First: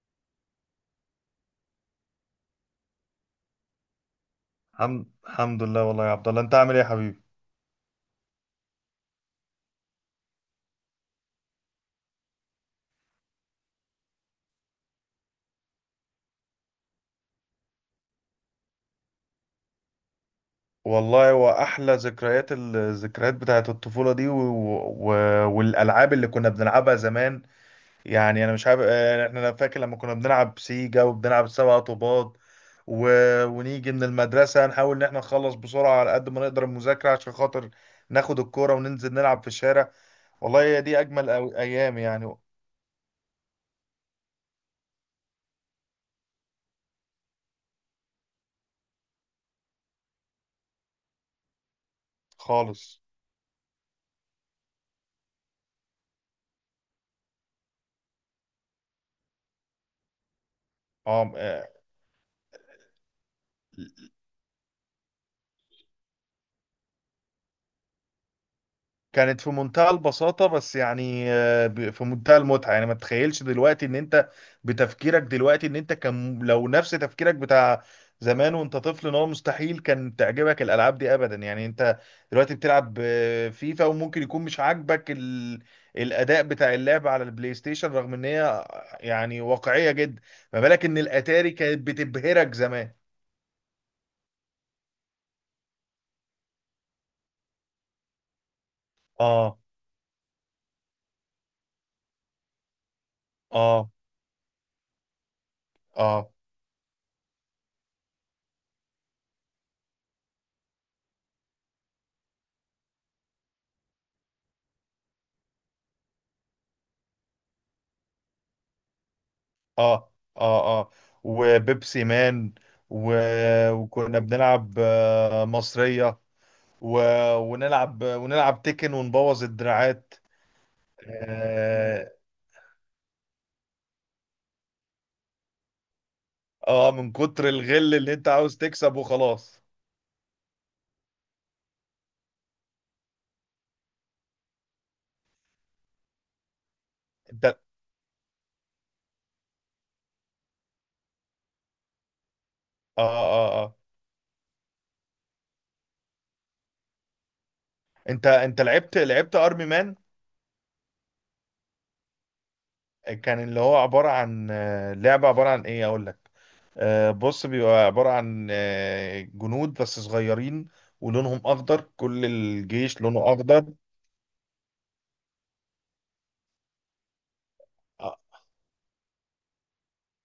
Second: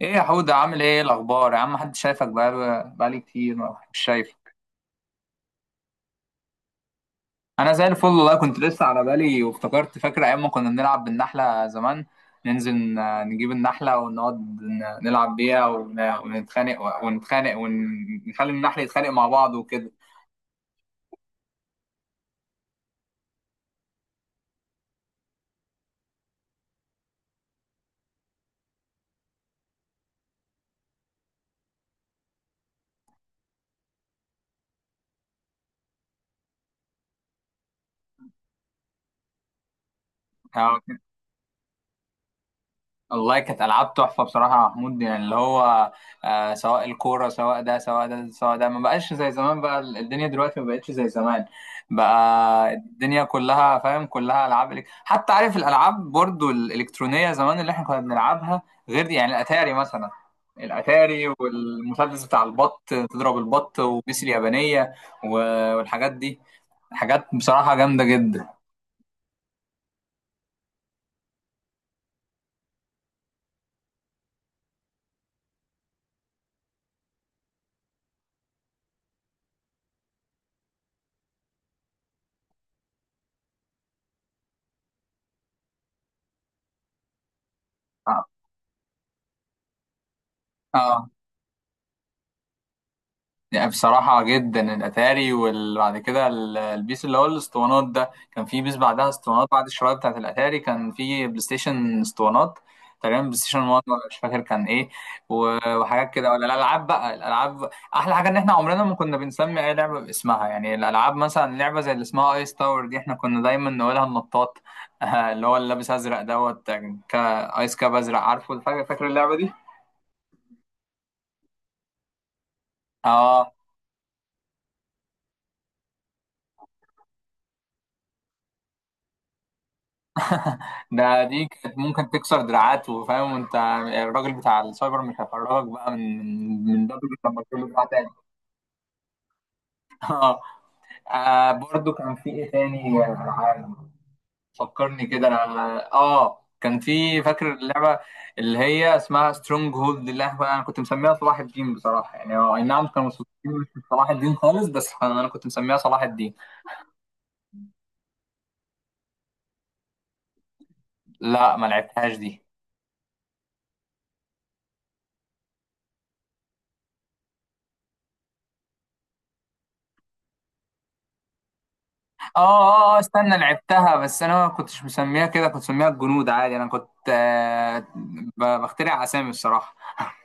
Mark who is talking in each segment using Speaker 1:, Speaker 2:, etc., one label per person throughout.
Speaker 1: ايه يا حودة، عامل ايه؟ إيه الاخبار يا عم؟ محدش شايفك بقالي كتير مش شايف.
Speaker 2: الحمد لله والله يا عبد الله، انت عامل ايه يا حبيبي؟
Speaker 1: انا زي الفل والله. كنت لسه على بالي وافتكرت، فاكر ايام ما كنا بنلعب بالنحله زمان؟ ننزل، نجيب النحله ونقعد، نلعب بيها ونتخانق، ونخلي النحل يتخانق مع بعض وكده.
Speaker 2: والله هو احلى ذكريات، بتاعت الطفوله دي و... والالعاب اللي كنا بنلعبها زمان. يعني انا مش عارف، انا فاكر لما كنا بنلعب سيجا وبنلعب سبع طوبات و... ونيجي من المدرسه نحاول ان احنا نخلص بسرعه على قد ما نقدر المذاكره عشان خاطر ناخد الكوره وننزل نلعب في الشارع. والله هي دي اجمل ايام يعني.
Speaker 1: والله كانت العاب تحفه بصراحه يا محمود، يعني اللي هو سواء الكوره سواء ده سواء ده سواء ده، ما بقاش زي زمان. بقى الدنيا دلوقتي ما بقتش زي زمان. بقى
Speaker 2: خالص.
Speaker 1: الدنيا كلها، فاهم، كلها العاب. حتى عارف الالعاب برضو الالكترونيه زمان اللي احنا كنا بنلعبها؟ غير دي يعني، الاتاري مثلا. الاتاري،
Speaker 2: اه،
Speaker 1: والمسدس بتاع البط تضرب البط، وبيس اليابانيه، والحاجات دي. حاجات بصراحه جامده جدا.
Speaker 2: كانت في منتهى البساطة، بس يعني في منتهى المتعة. يعني ما تتخيلش دلوقتي ان انت بتفكيرك دلوقتي ان انت كان لو نفس تفكيرك بتاع زمان وانت طفل، ان هو مستحيل كان تعجبك الالعاب دي ابدا. يعني انت دلوقتي بتلعب فيفا وممكن يكون مش عاجبك الاداء بتاع اللعب على البلاي ستيشن، رغم
Speaker 1: اه.
Speaker 2: ان هي يعني واقعية جدا. ما بالك ان
Speaker 1: آه.
Speaker 2: الاتاري كانت بتبهرك زمان؟
Speaker 1: يعني بصراحة جدا الأتاري، وبعد كده البيس اللي هو الاسطوانات ده، كان في بيس بعدها اسطوانات،
Speaker 2: اه
Speaker 1: بعد الشرايط بتاعت الأتاري كان في بلاي ستيشن اسطوانات، تقريبا بلاي ستيشن 1،
Speaker 2: اه
Speaker 1: ولا مش فاكر كان ايه وحاجات
Speaker 2: اه
Speaker 1: كده. ولا الألعاب، بقى الألعاب، أحلى حاجة إن احنا عمرنا ما كنا بنسمي أي لعبة باسمها. يعني الألعاب، مثلا لعبة زي اللي اسمها ايس تاور دي، احنا كنا دايما نقولها النطاط. اللي هو، اللي لابس أزرق دوت، ايس كاب أزرق. عارفه؟ فاكر اللعبة دي؟
Speaker 2: اه. وبيبسي مان و...
Speaker 1: اه.
Speaker 2: وكنا بنلعب مصرية و... ونلعب تيكن ونبوظ الدراعات.
Speaker 1: ده دي كانت ممكن
Speaker 2: اه،
Speaker 1: تكسر دراعات، وفاهم انت الراجل بتاع السايبر مش هيخرجك بقى من من
Speaker 2: آه، من
Speaker 1: دبل لما
Speaker 2: كتر
Speaker 1: تقول له بتاع
Speaker 2: الغل
Speaker 1: تاني.
Speaker 2: اللي انت عاوز تكسب وخلاص.
Speaker 1: اه. برضو كان في ايه تاني؟ فكرني كده انا. اه كان في، فاكر
Speaker 2: انت.
Speaker 1: اللعبه اللي هي اسمها سترونج هولد، اللي انا كنت مسميها صلاح الدين بصراحه؟ يعني هو، اي نعم،
Speaker 2: اه
Speaker 1: كانوا مستضيفين
Speaker 2: اه
Speaker 1: مش
Speaker 2: اه
Speaker 1: صلاح الدين خالص، بس انا كنت مسميها صلاح الدين.
Speaker 2: انت لعبت ارمي مان؟
Speaker 1: لا، ما لعبتهاش دي.
Speaker 2: كان اللي هو عبارة عن لعبة عبارة عن ايه اقول لك. بص، بيبقى عبارة عن جنود بس صغيرين ولونهم اخضر، كل
Speaker 1: اه، اه،
Speaker 2: الجيش لونه
Speaker 1: استنى،
Speaker 2: اخضر.
Speaker 1: لعبتها، بس انا ما كنتش مسميها كده، كنت مسميها الجنود عادي. انا كنت بخترع اسامي الصراحه.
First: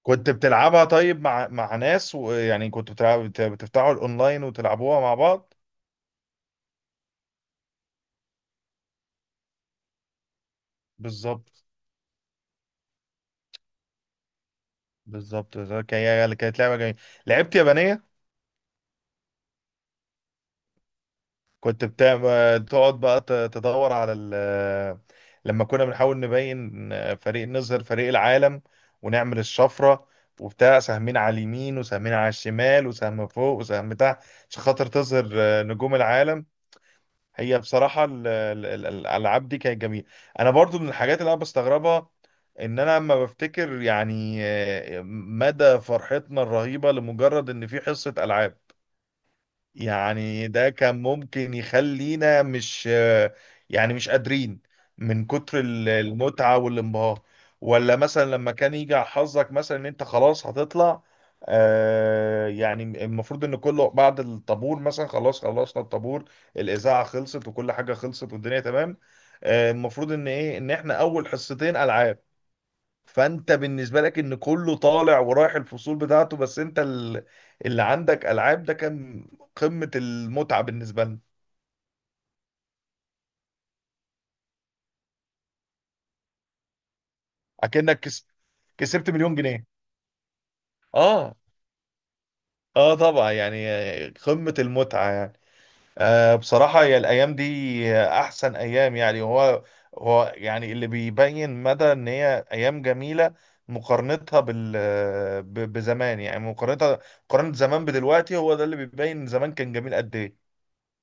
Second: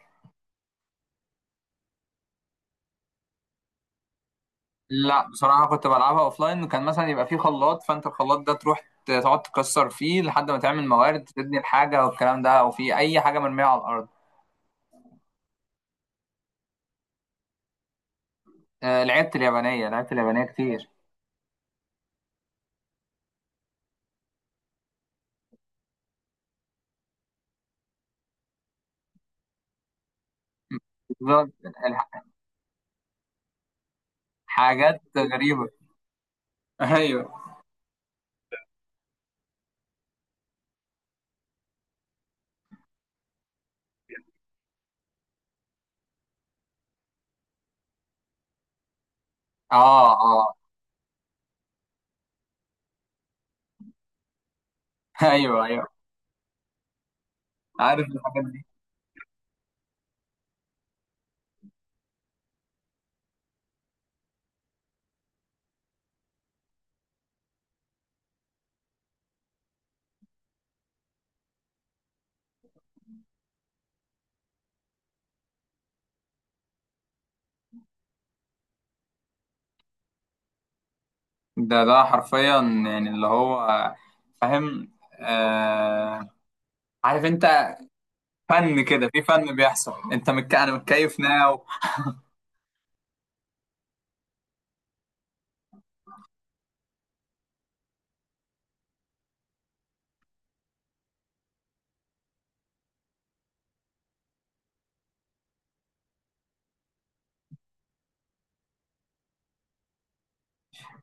Speaker 2: كنت بتلعبها طيب مع ناس؟ ويعني كنت بتلعب بتفتحوا الاونلاين وتلعبوها مع
Speaker 1: لا
Speaker 2: بعض؟
Speaker 1: بصراحه كنت بلعبها اوفلاين، وكان مثلا يبقى فيه خلاط، فانت الخلاط ده تروح تقعد تكسر فيه لحد ما تعمل موارد، تبني
Speaker 2: بالظبط.
Speaker 1: الحاجه والكلام ده، او في اي حاجه مرميه على الارض.
Speaker 2: بالظبط. هي اللي كانت لعبه جميله. لعبت يابانيه.
Speaker 1: لعبت اليابانيه، كتير.
Speaker 2: تقعد بقى تدور على لما كنا بنحاول نبين فريق، نظهر فريق العالم، ونعمل الشفره وبتاع: سهمين على
Speaker 1: بالظبط.
Speaker 2: اليمين وسهمين
Speaker 1: الح-
Speaker 2: على الشمال وسهم فوق وسهم تحت، عشان خاطر
Speaker 1: حاجات
Speaker 2: تظهر
Speaker 1: غريبه.
Speaker 2: نجوم العالم.
Speaker 1: ايوه.
Speaker 2: هي بصراحة الألعاب دي كانت جميلة. أنا برضو من الحاجات اللي أنا بستغربها إن أنا لما بفتكر يعني مدى فرحتنا الرهيبة لمجرد إن في حصة ألعاب.
Speaker 1: اه،
Speaker 2: يعني
Speaker 1: اه.
Speaker 2: ده كان ممكن يخلينا مش، يعني مش قادرين من كتر
Speaker 1: ايوه، ايوه،
Speaker 2: المتعة والانبهار. ولا
Speaker 1: عارف
Speaker 2: مثلا
Speaker 1: الحاجات
Speaker 2: لما
Speaker 1: دي.
Speaker 2: كان يجي على حظك مثلا ان انت خلاص هتطلع. آه يعني المفروض ان كله بعد الطابور مثلا، خلاص خلصنا الطابور، الاذاعه خلصت وكل حاجه خلصت والدنيا تمام، آه المفروض ان ايه، ان احنا اول حصتين العاب. فانت بالنسبه لك ان كله طالع ورايح الفصول بتاعته، بس انت اللي عندك العاب، ده كان قمه المتعه بالنسبه لنا.
Speaker 1: ده حرفيا يعني، اللي هو فاهم. آه عارف انت،
Speaker 2: اكنك كس-
Speaker 1: فن كده،
Speaker 2: كسبت
Speaker 1: في
Speaker 2: مليون
Speaker 1: فن
Speaker 2: جنيه.
Speaker 1: بيحصل. انت انا متكيف
Speaker 2: اه.
Speaker 1: ناو.
Speaker 2: اه طبعا يعني. قمه المتعه يعني. آه بصراحه هي الايام دي احسن ايام يعني. هو يعني اللي بيبين مدى ان هي ايام جميله مقارنتها بزمان. يعني مقارنه زمان بدلوقتي، هو ده اللي بيبين زمان كان جميل قد ايه.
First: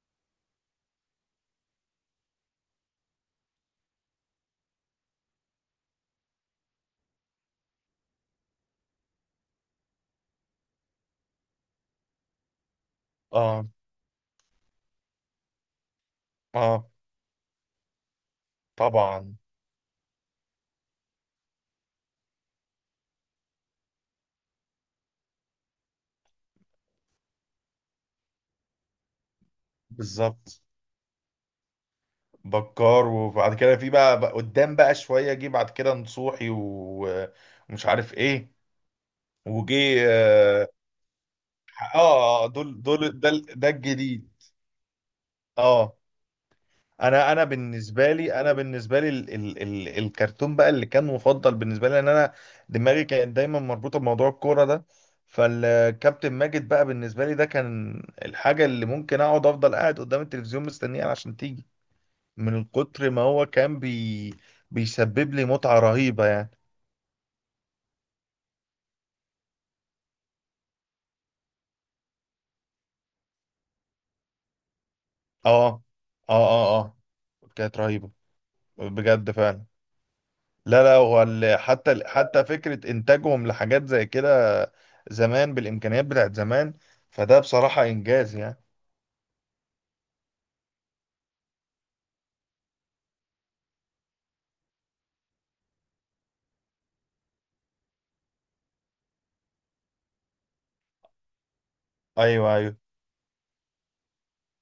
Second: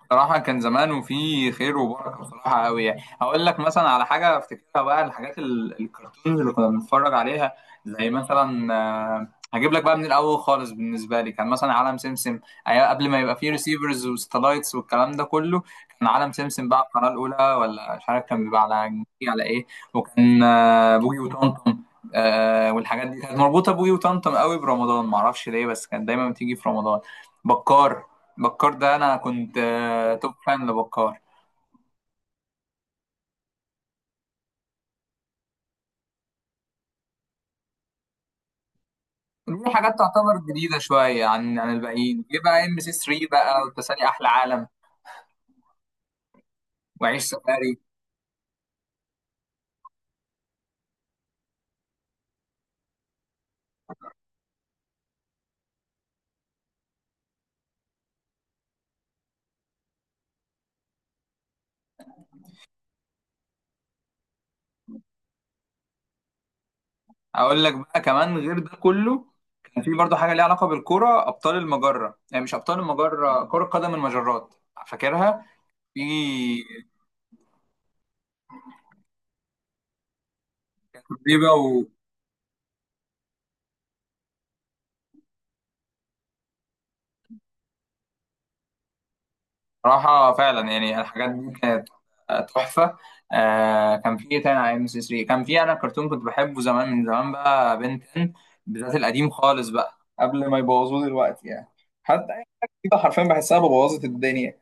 Speaker 1: بصراحة كان زمان وفي خير وبركة بصراحة قوي. يعني هقول لك مثلا على حاجة افتكرها بقى، الحاجات الكرتونز اللي كنا بنتفرج عليها، زي مثلا، هجيب لك بقى من الأول خالص، بالنسبة لي كان مثلا عالم سمسم. أيام قبل ما يبقى فيه
Speaker 2: اه.
Speaker 1: ريسيفرز وستلايتس والكلام ده كله، كان عالم سمسم بقى
Speaker 2: اه
Speaker 1: القناة الأولى، ولا مش عارف كان بيبقى على جي
Speaker 2: طبعا.
Speaker 1: على إيه. وكان بوجي وطمطم. والحاجات دي كانت مربوطة بوجي وطمطم قوي برمضان، معرفش ليه، بس كانت دايما بتيجي في رمضان. بكار. بكار ده انا كنت توب
Speaker 2: بالظبط.
Speaker 1: فان لبكار.
Speaker 2: بكار. وبعد كده في بقى، بقى قدام بقى شويه، جه بعد كده نصوحي ومش عارف ايه،
Speaker 1: له
Speaker 2: وجه.
Speaker 1: حاجات تعتبر
Speaker 2: اه.
Speaker 1: جديده شويه عن الباقيين. جه بقى
Speaker 2: دول
Speaker 1: ام سي
Speaker 2: دول
Speaker 1: 3 بقى،
Speaker 2: ده
Speaker 1: وتسالي
Speaker 2: الجديد.
Speaker 1: احلى عالم،
Speaker 2: اه.
Speaker 1: وعيش
Speaker 2: انا،
Speaker 1: سفاري.
Speaker 2: بالنسبه لي ال ال ال الكرتون بقى اللي كان مفضل بالنسبه لي، ان انا دماغي كانت دايما مربوطه بموضوع الكوره ده. فالكابتن ماجد بقى بالنسبه لي ده كان الحاجه اللي ممكن اقعد افضل قاعد قدام التلفزيون مستنيها عشان تيجي، من كتر ما هو كان بيسبب لي متعة رهيبة يعني.
Speaker 1: اقول لك بقى كمان، غير ده كله كان في برضه حاجه ليها علاقه بالكوره، ابطال المجره. يعني مش ابطال المجره، كره قدم المجرات. فاكرها؟
Speaker 2: اه
Speaker 1: في
Speaker 2: اه. كانت رهيبة بجد فعلا. لا لا، هو
Speaker 1: تريبه.
Speaker 2: حتى حتى فكرة إنتاجهم لحاجات زي كده زمان بالإمكانيات بتاعت زمان، فده بصراحة إنجاز يعني.
Speaker 1: صراحة فعلا يعني الحاجات دي كانت تحفة. كان في إيه تاني على ام سي 3؟ كان في انا كرتون كنت بحبه زمان من زمان بقى، بنتن. بالذات القديم خالص بقى، قبل ما يبوظوه دلوقتي يعني. حتى أي
Speaker 2: أيوه
Speaker 1: حاجة
Speaker 2: أيوه.
Speaker 1: جديدة حرفيا بحسها بوظت الدنيا.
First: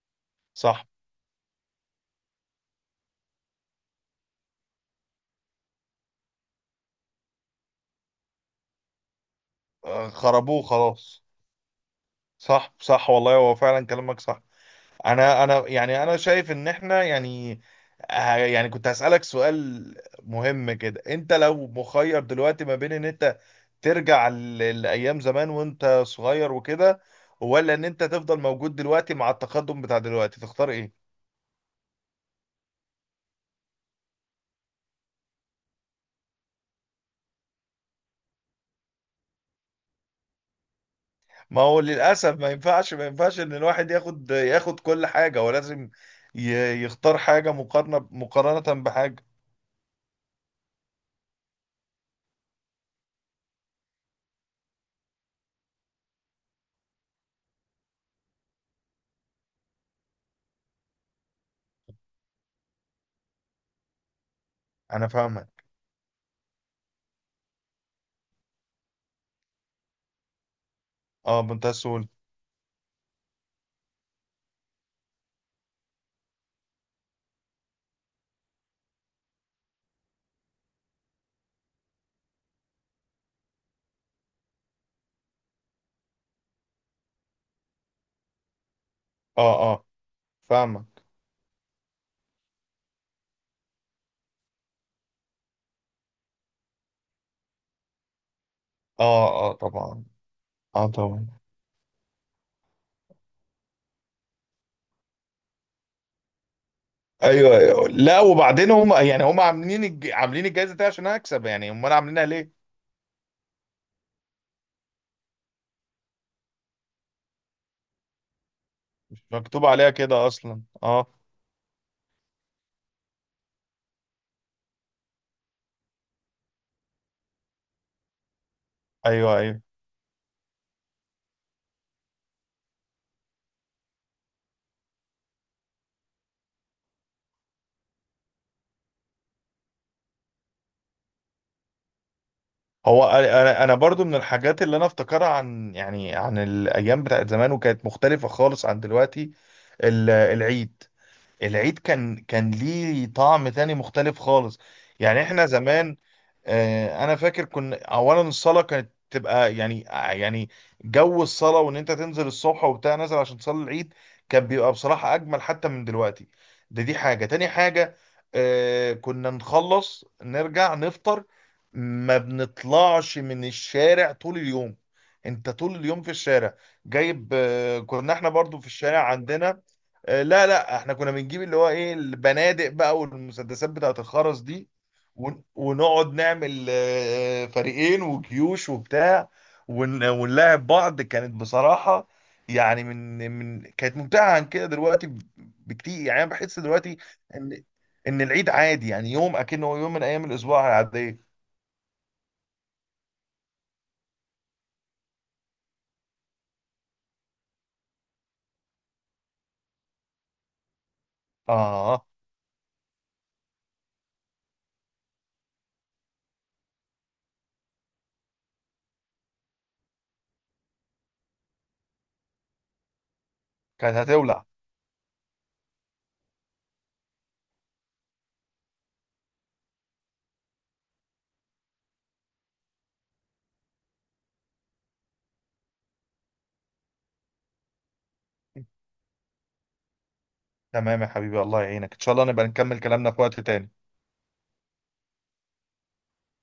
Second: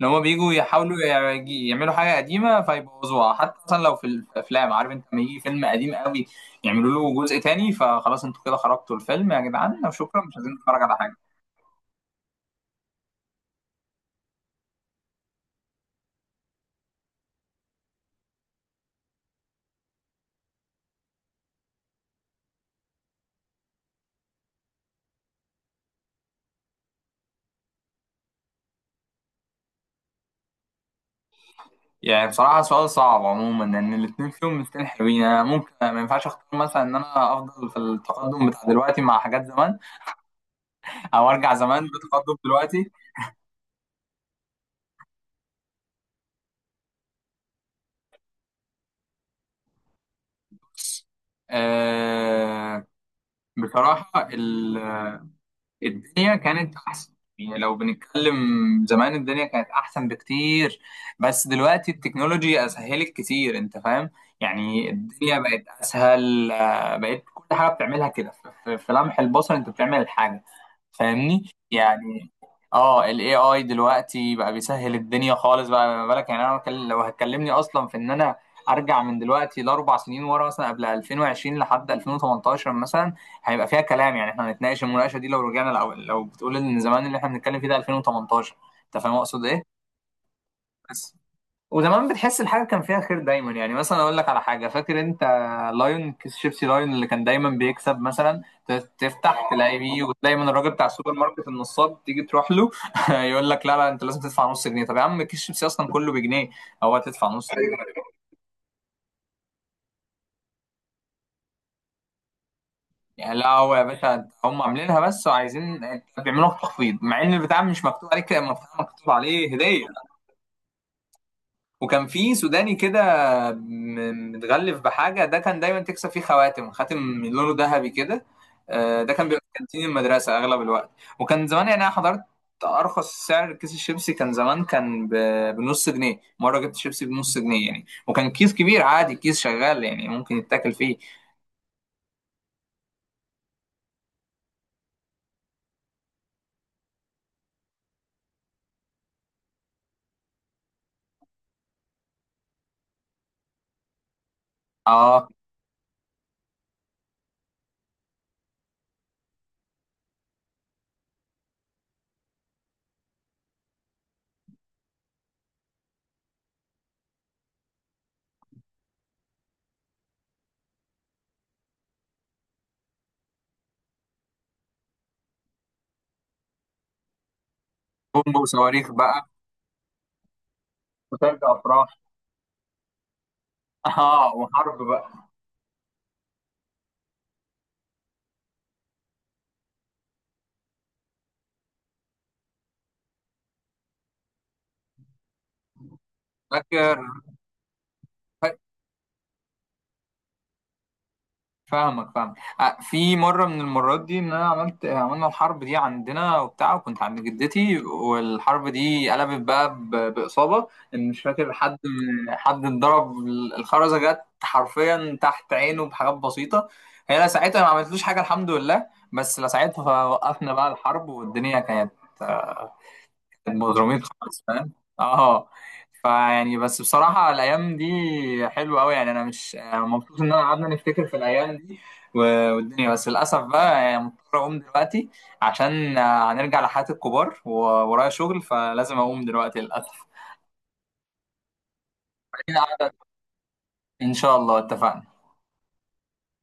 Speaker 1: لو هما بيجوا
Speaker 2: صح.
Speaker 1: يحاولوا يعملوا حاجة قديمة فيبوظوها. حتى مثلا لو في الأفلام، عارف أنت، لما يجي فيلم قديم قوي يعملوا له جزء تاني، فخلاص، أنتوا كده خرجتوا الفيلم يا جدعان،
Speaker 2: آه،
Speaker 1: وشكرا، مش عايزين
Speaker 2: خربوه
Speaker 1: نتفرج على حاجة.
Speaker 2: خلاص. صح صح. والله هو فعلا كلامك صح. انا، شايف ان احنا يعني، يعني كنت هسألك سؤال مهم كده: انت لو مخير دلوقتي ما بين ان انت ترجع لأيام زمان وانت صغير وكده، ولا ان انت تفضل موجود دلوقتي مع التقدم بتاع دلوقتي، تختار ايه؟
Speaker 1: يعني بصراحة سؤال صعب عموما، لأن الاتنين فيهم مستين حلوين. أنا ممكن ما ينفعش أختار مثلا إن أنا أفضل في التقدم بتاع دلوقتي مع حاجات زمان، أو أرجع
Speaker 2: ما هو
Speaker 1: زمان بتقدم
Speaker 2: للأسف ما
Speaker 1: دلوقتي.
Speaker 2: ينفعش، ان الواحد ياخد، كل حاجة. هو لازم يختار حاجة مقارنة بحاجة.
Speaker 1: أه بصراحة الدنيا كانت أحسن. يعني لو بنتكلم، زمان الدنيا كانت أحسن بكتير. بس دلوقتي التكنولوجيا أسهلت كتير، أنت فاهم. يعني
Speaker 2: انا
Speaker 1: الدنيا بقت
Speaker 2: فاهمك.
Speaker 1: أسهل، بقت كل حاجة بتعملها كده في لمح البصر، أنت بتعمل الحاجة.
Speaker 2: اه،
Speaker 1: فاهمني
Speaker 2: بمنتهى السهولة.
Speaker 1: يعني. اه ال AI دلوقتي بقى بيسهل الدنيا خالص بقى. ما بالك يعني، انا لو هتكلمني اصلا في ان انا ارجع من دلوقتي ل4 سنين ورا، مثلا قبل 2020 لحد 2018 مثلا، هيبقى فيها كلام. يعني احنا هنتناقش المناقشه دي لو رجعنا، لو بتقول ان زمان اللي احنا بنتكلم فيه ده 2018؟ انت فاهم اقصد ايه؟
Speaker 2: اه اه فاهمك.
Speaker 1: بس. وزمان بتحس الحاجه كان فيها خير دايما، يعني مثلا اقول لك على حاجه، فاكر انت لايون، كيس شيبسي لايون اللي كان دايما بيكسب مثلا؟
Speaker 2: اه،
Speaker 1: تفتح
Speaker 2: اه
Speaker 1: تلاقي بيه،
Speaker 2: طبعا.
Speaker 1: وتلاقي من الراجل بتاع
Speaker 2: اه
Speaker 1: السوبر
Speaker 2: طبعا.
Speaker 1: ماركت النصاب، تيجي تروح له يقول لك لا، لا، انت لازم تدفع نص جنيه. طب يا عم كيس شيبسي اصلا كله بجنيه، هو هتدفع نص
Speaker 2: ايوه
Speaker 1: جنيه؟
Speaker 2: أيوة. لا وبعدين هم يعني هم عاملين عاملين الجائزه دي عشان اكسب يعني، امال عاملينها ليه؟
Speaker 1: يعني لا، هو يا باشا هم عاملينها بس، وعايزين بيعملوا لك تخفيض، مع ان البتاع مش مكتوب عليك، مكتوب
Speaker 2: مش
Speaker 1: عليه
Speaker 2: مكتوب
Speaker 1: هديه.
Speaker 2: عليها كده اصلا، اه.
Speaker 1: وكان في سوداني كده، متغلف بحاجة، ده كان دايما تكسب فيه خواتم، خاتم من لونه ذهبي كده. ده كان
Speaker 2: ايوه
Speaker 1: بيبقى في
Speaker 2: ايوه.
Speaker 1: كانتين المدرسة أغلب الوقت. وكان زمان، يعني أنا حضرت أرخص سعر كيس الشيبسي كان زمان، كان بنص جنيه. مرة جبت شيبسي بنص جنيه يعني، وكان كيس كبير عادي، كيس شغال يعني ممكن يتاكل فيه.
Speaker 2: هو انا، انا أنا برضو من الحاجات اللي انا افتكرها عن يعني عن الايام بتاعت زمان وكانت مختلفه خالص عن دلوقتي: العيد. كان ليه طعم تاني مختلف خالص. يعني
Speaker 1: اه،
Speaker 2: احنا زمان، انا فاكر كنا اولا الصلاه كانت تبقى يعني يعني جو الصلاه، وان انت تنزل الصبح وبتاع نازل عشان تصلي العيد، كان بيبقى بصراحه اجمل حتى من دلوقتي. دي حاجه، تاني حاجه كنا نخلص نرجع نفطر، ما بنطلعش من الشارع طول اليوم. انت طول اليوم في الشارع جايب، كنا احنا
Speaker 1: بومب
Speaker 2: برضو في
Speaker 1: وصواريخ
Speaker 2: الشارع
Speaker 1: بقى.
Speaker 2: عندنا لا لا، احنا كنا بنجيب
Speaker 1: وترجع
Speaker 2: اللي هو ايه،
Speaker 1: أفراح.
Speaker 2: البنادق بقى والمسدسات بتاعت
Speaker 1: اه،
Speaker 2: الخرز دي،
Speaker 1: وحرب بقى.
Speaker 2: ونقعد نعمل فريقين وجيوش وبتاع، ونلاعب بعض. كانت بصراحة يعني من كانت ممتعة عن كده دلوقتي بكتير. يعني انا بحس دلوقتي
Speaker 1: فاكر.
Speaker 2: ان العيد عادي، يعني يوم اكنه يوم من ايام الاسبوع العادية.
Speaker 1: فاهمك، فاهم. في مره من المرات دي ان انا عملنا الحرب دي عندنا وبتاع، وكنت عند جدتي، والحرب دي قلبت بقى باصابه. ان مش فاكر حد،
Speaker 2: اه.
Speaker 1: حد اتضرب. الخرزه جت حرفيا تحت عينه بحاجات بسيطه. هي لا ساعتها ما عملتلوش حاجه، الحمد لله، بس لا ساعتها وقفنا بقى الحرب، والدنيا كانت
Speaker 2: كانت
Speaker 1: مضرومين خالص،
Speaker 2: هتولع.
Speaker 1: فاهم. اه. فيعني، بس بصراحة الأيام دي حلوة أوي يعني. أنا مش، أنا مبسوط إن أنا قعدنا نفتكر في الأيام دي والدنيا. بس للأسف بقى يعني مضطر أقوم دلوقتي، عشان هنرجع لحياة الكبار، وورايا شغل، فلازم أقوم دلوقتي للأسف.
Speaker 2: تمام يا حبيبي، الله يعينك، ان شاء الله نبقى نكمل كلامنا في وقت تاني.
Speaker 1: إن شاء الله، اتفقنا.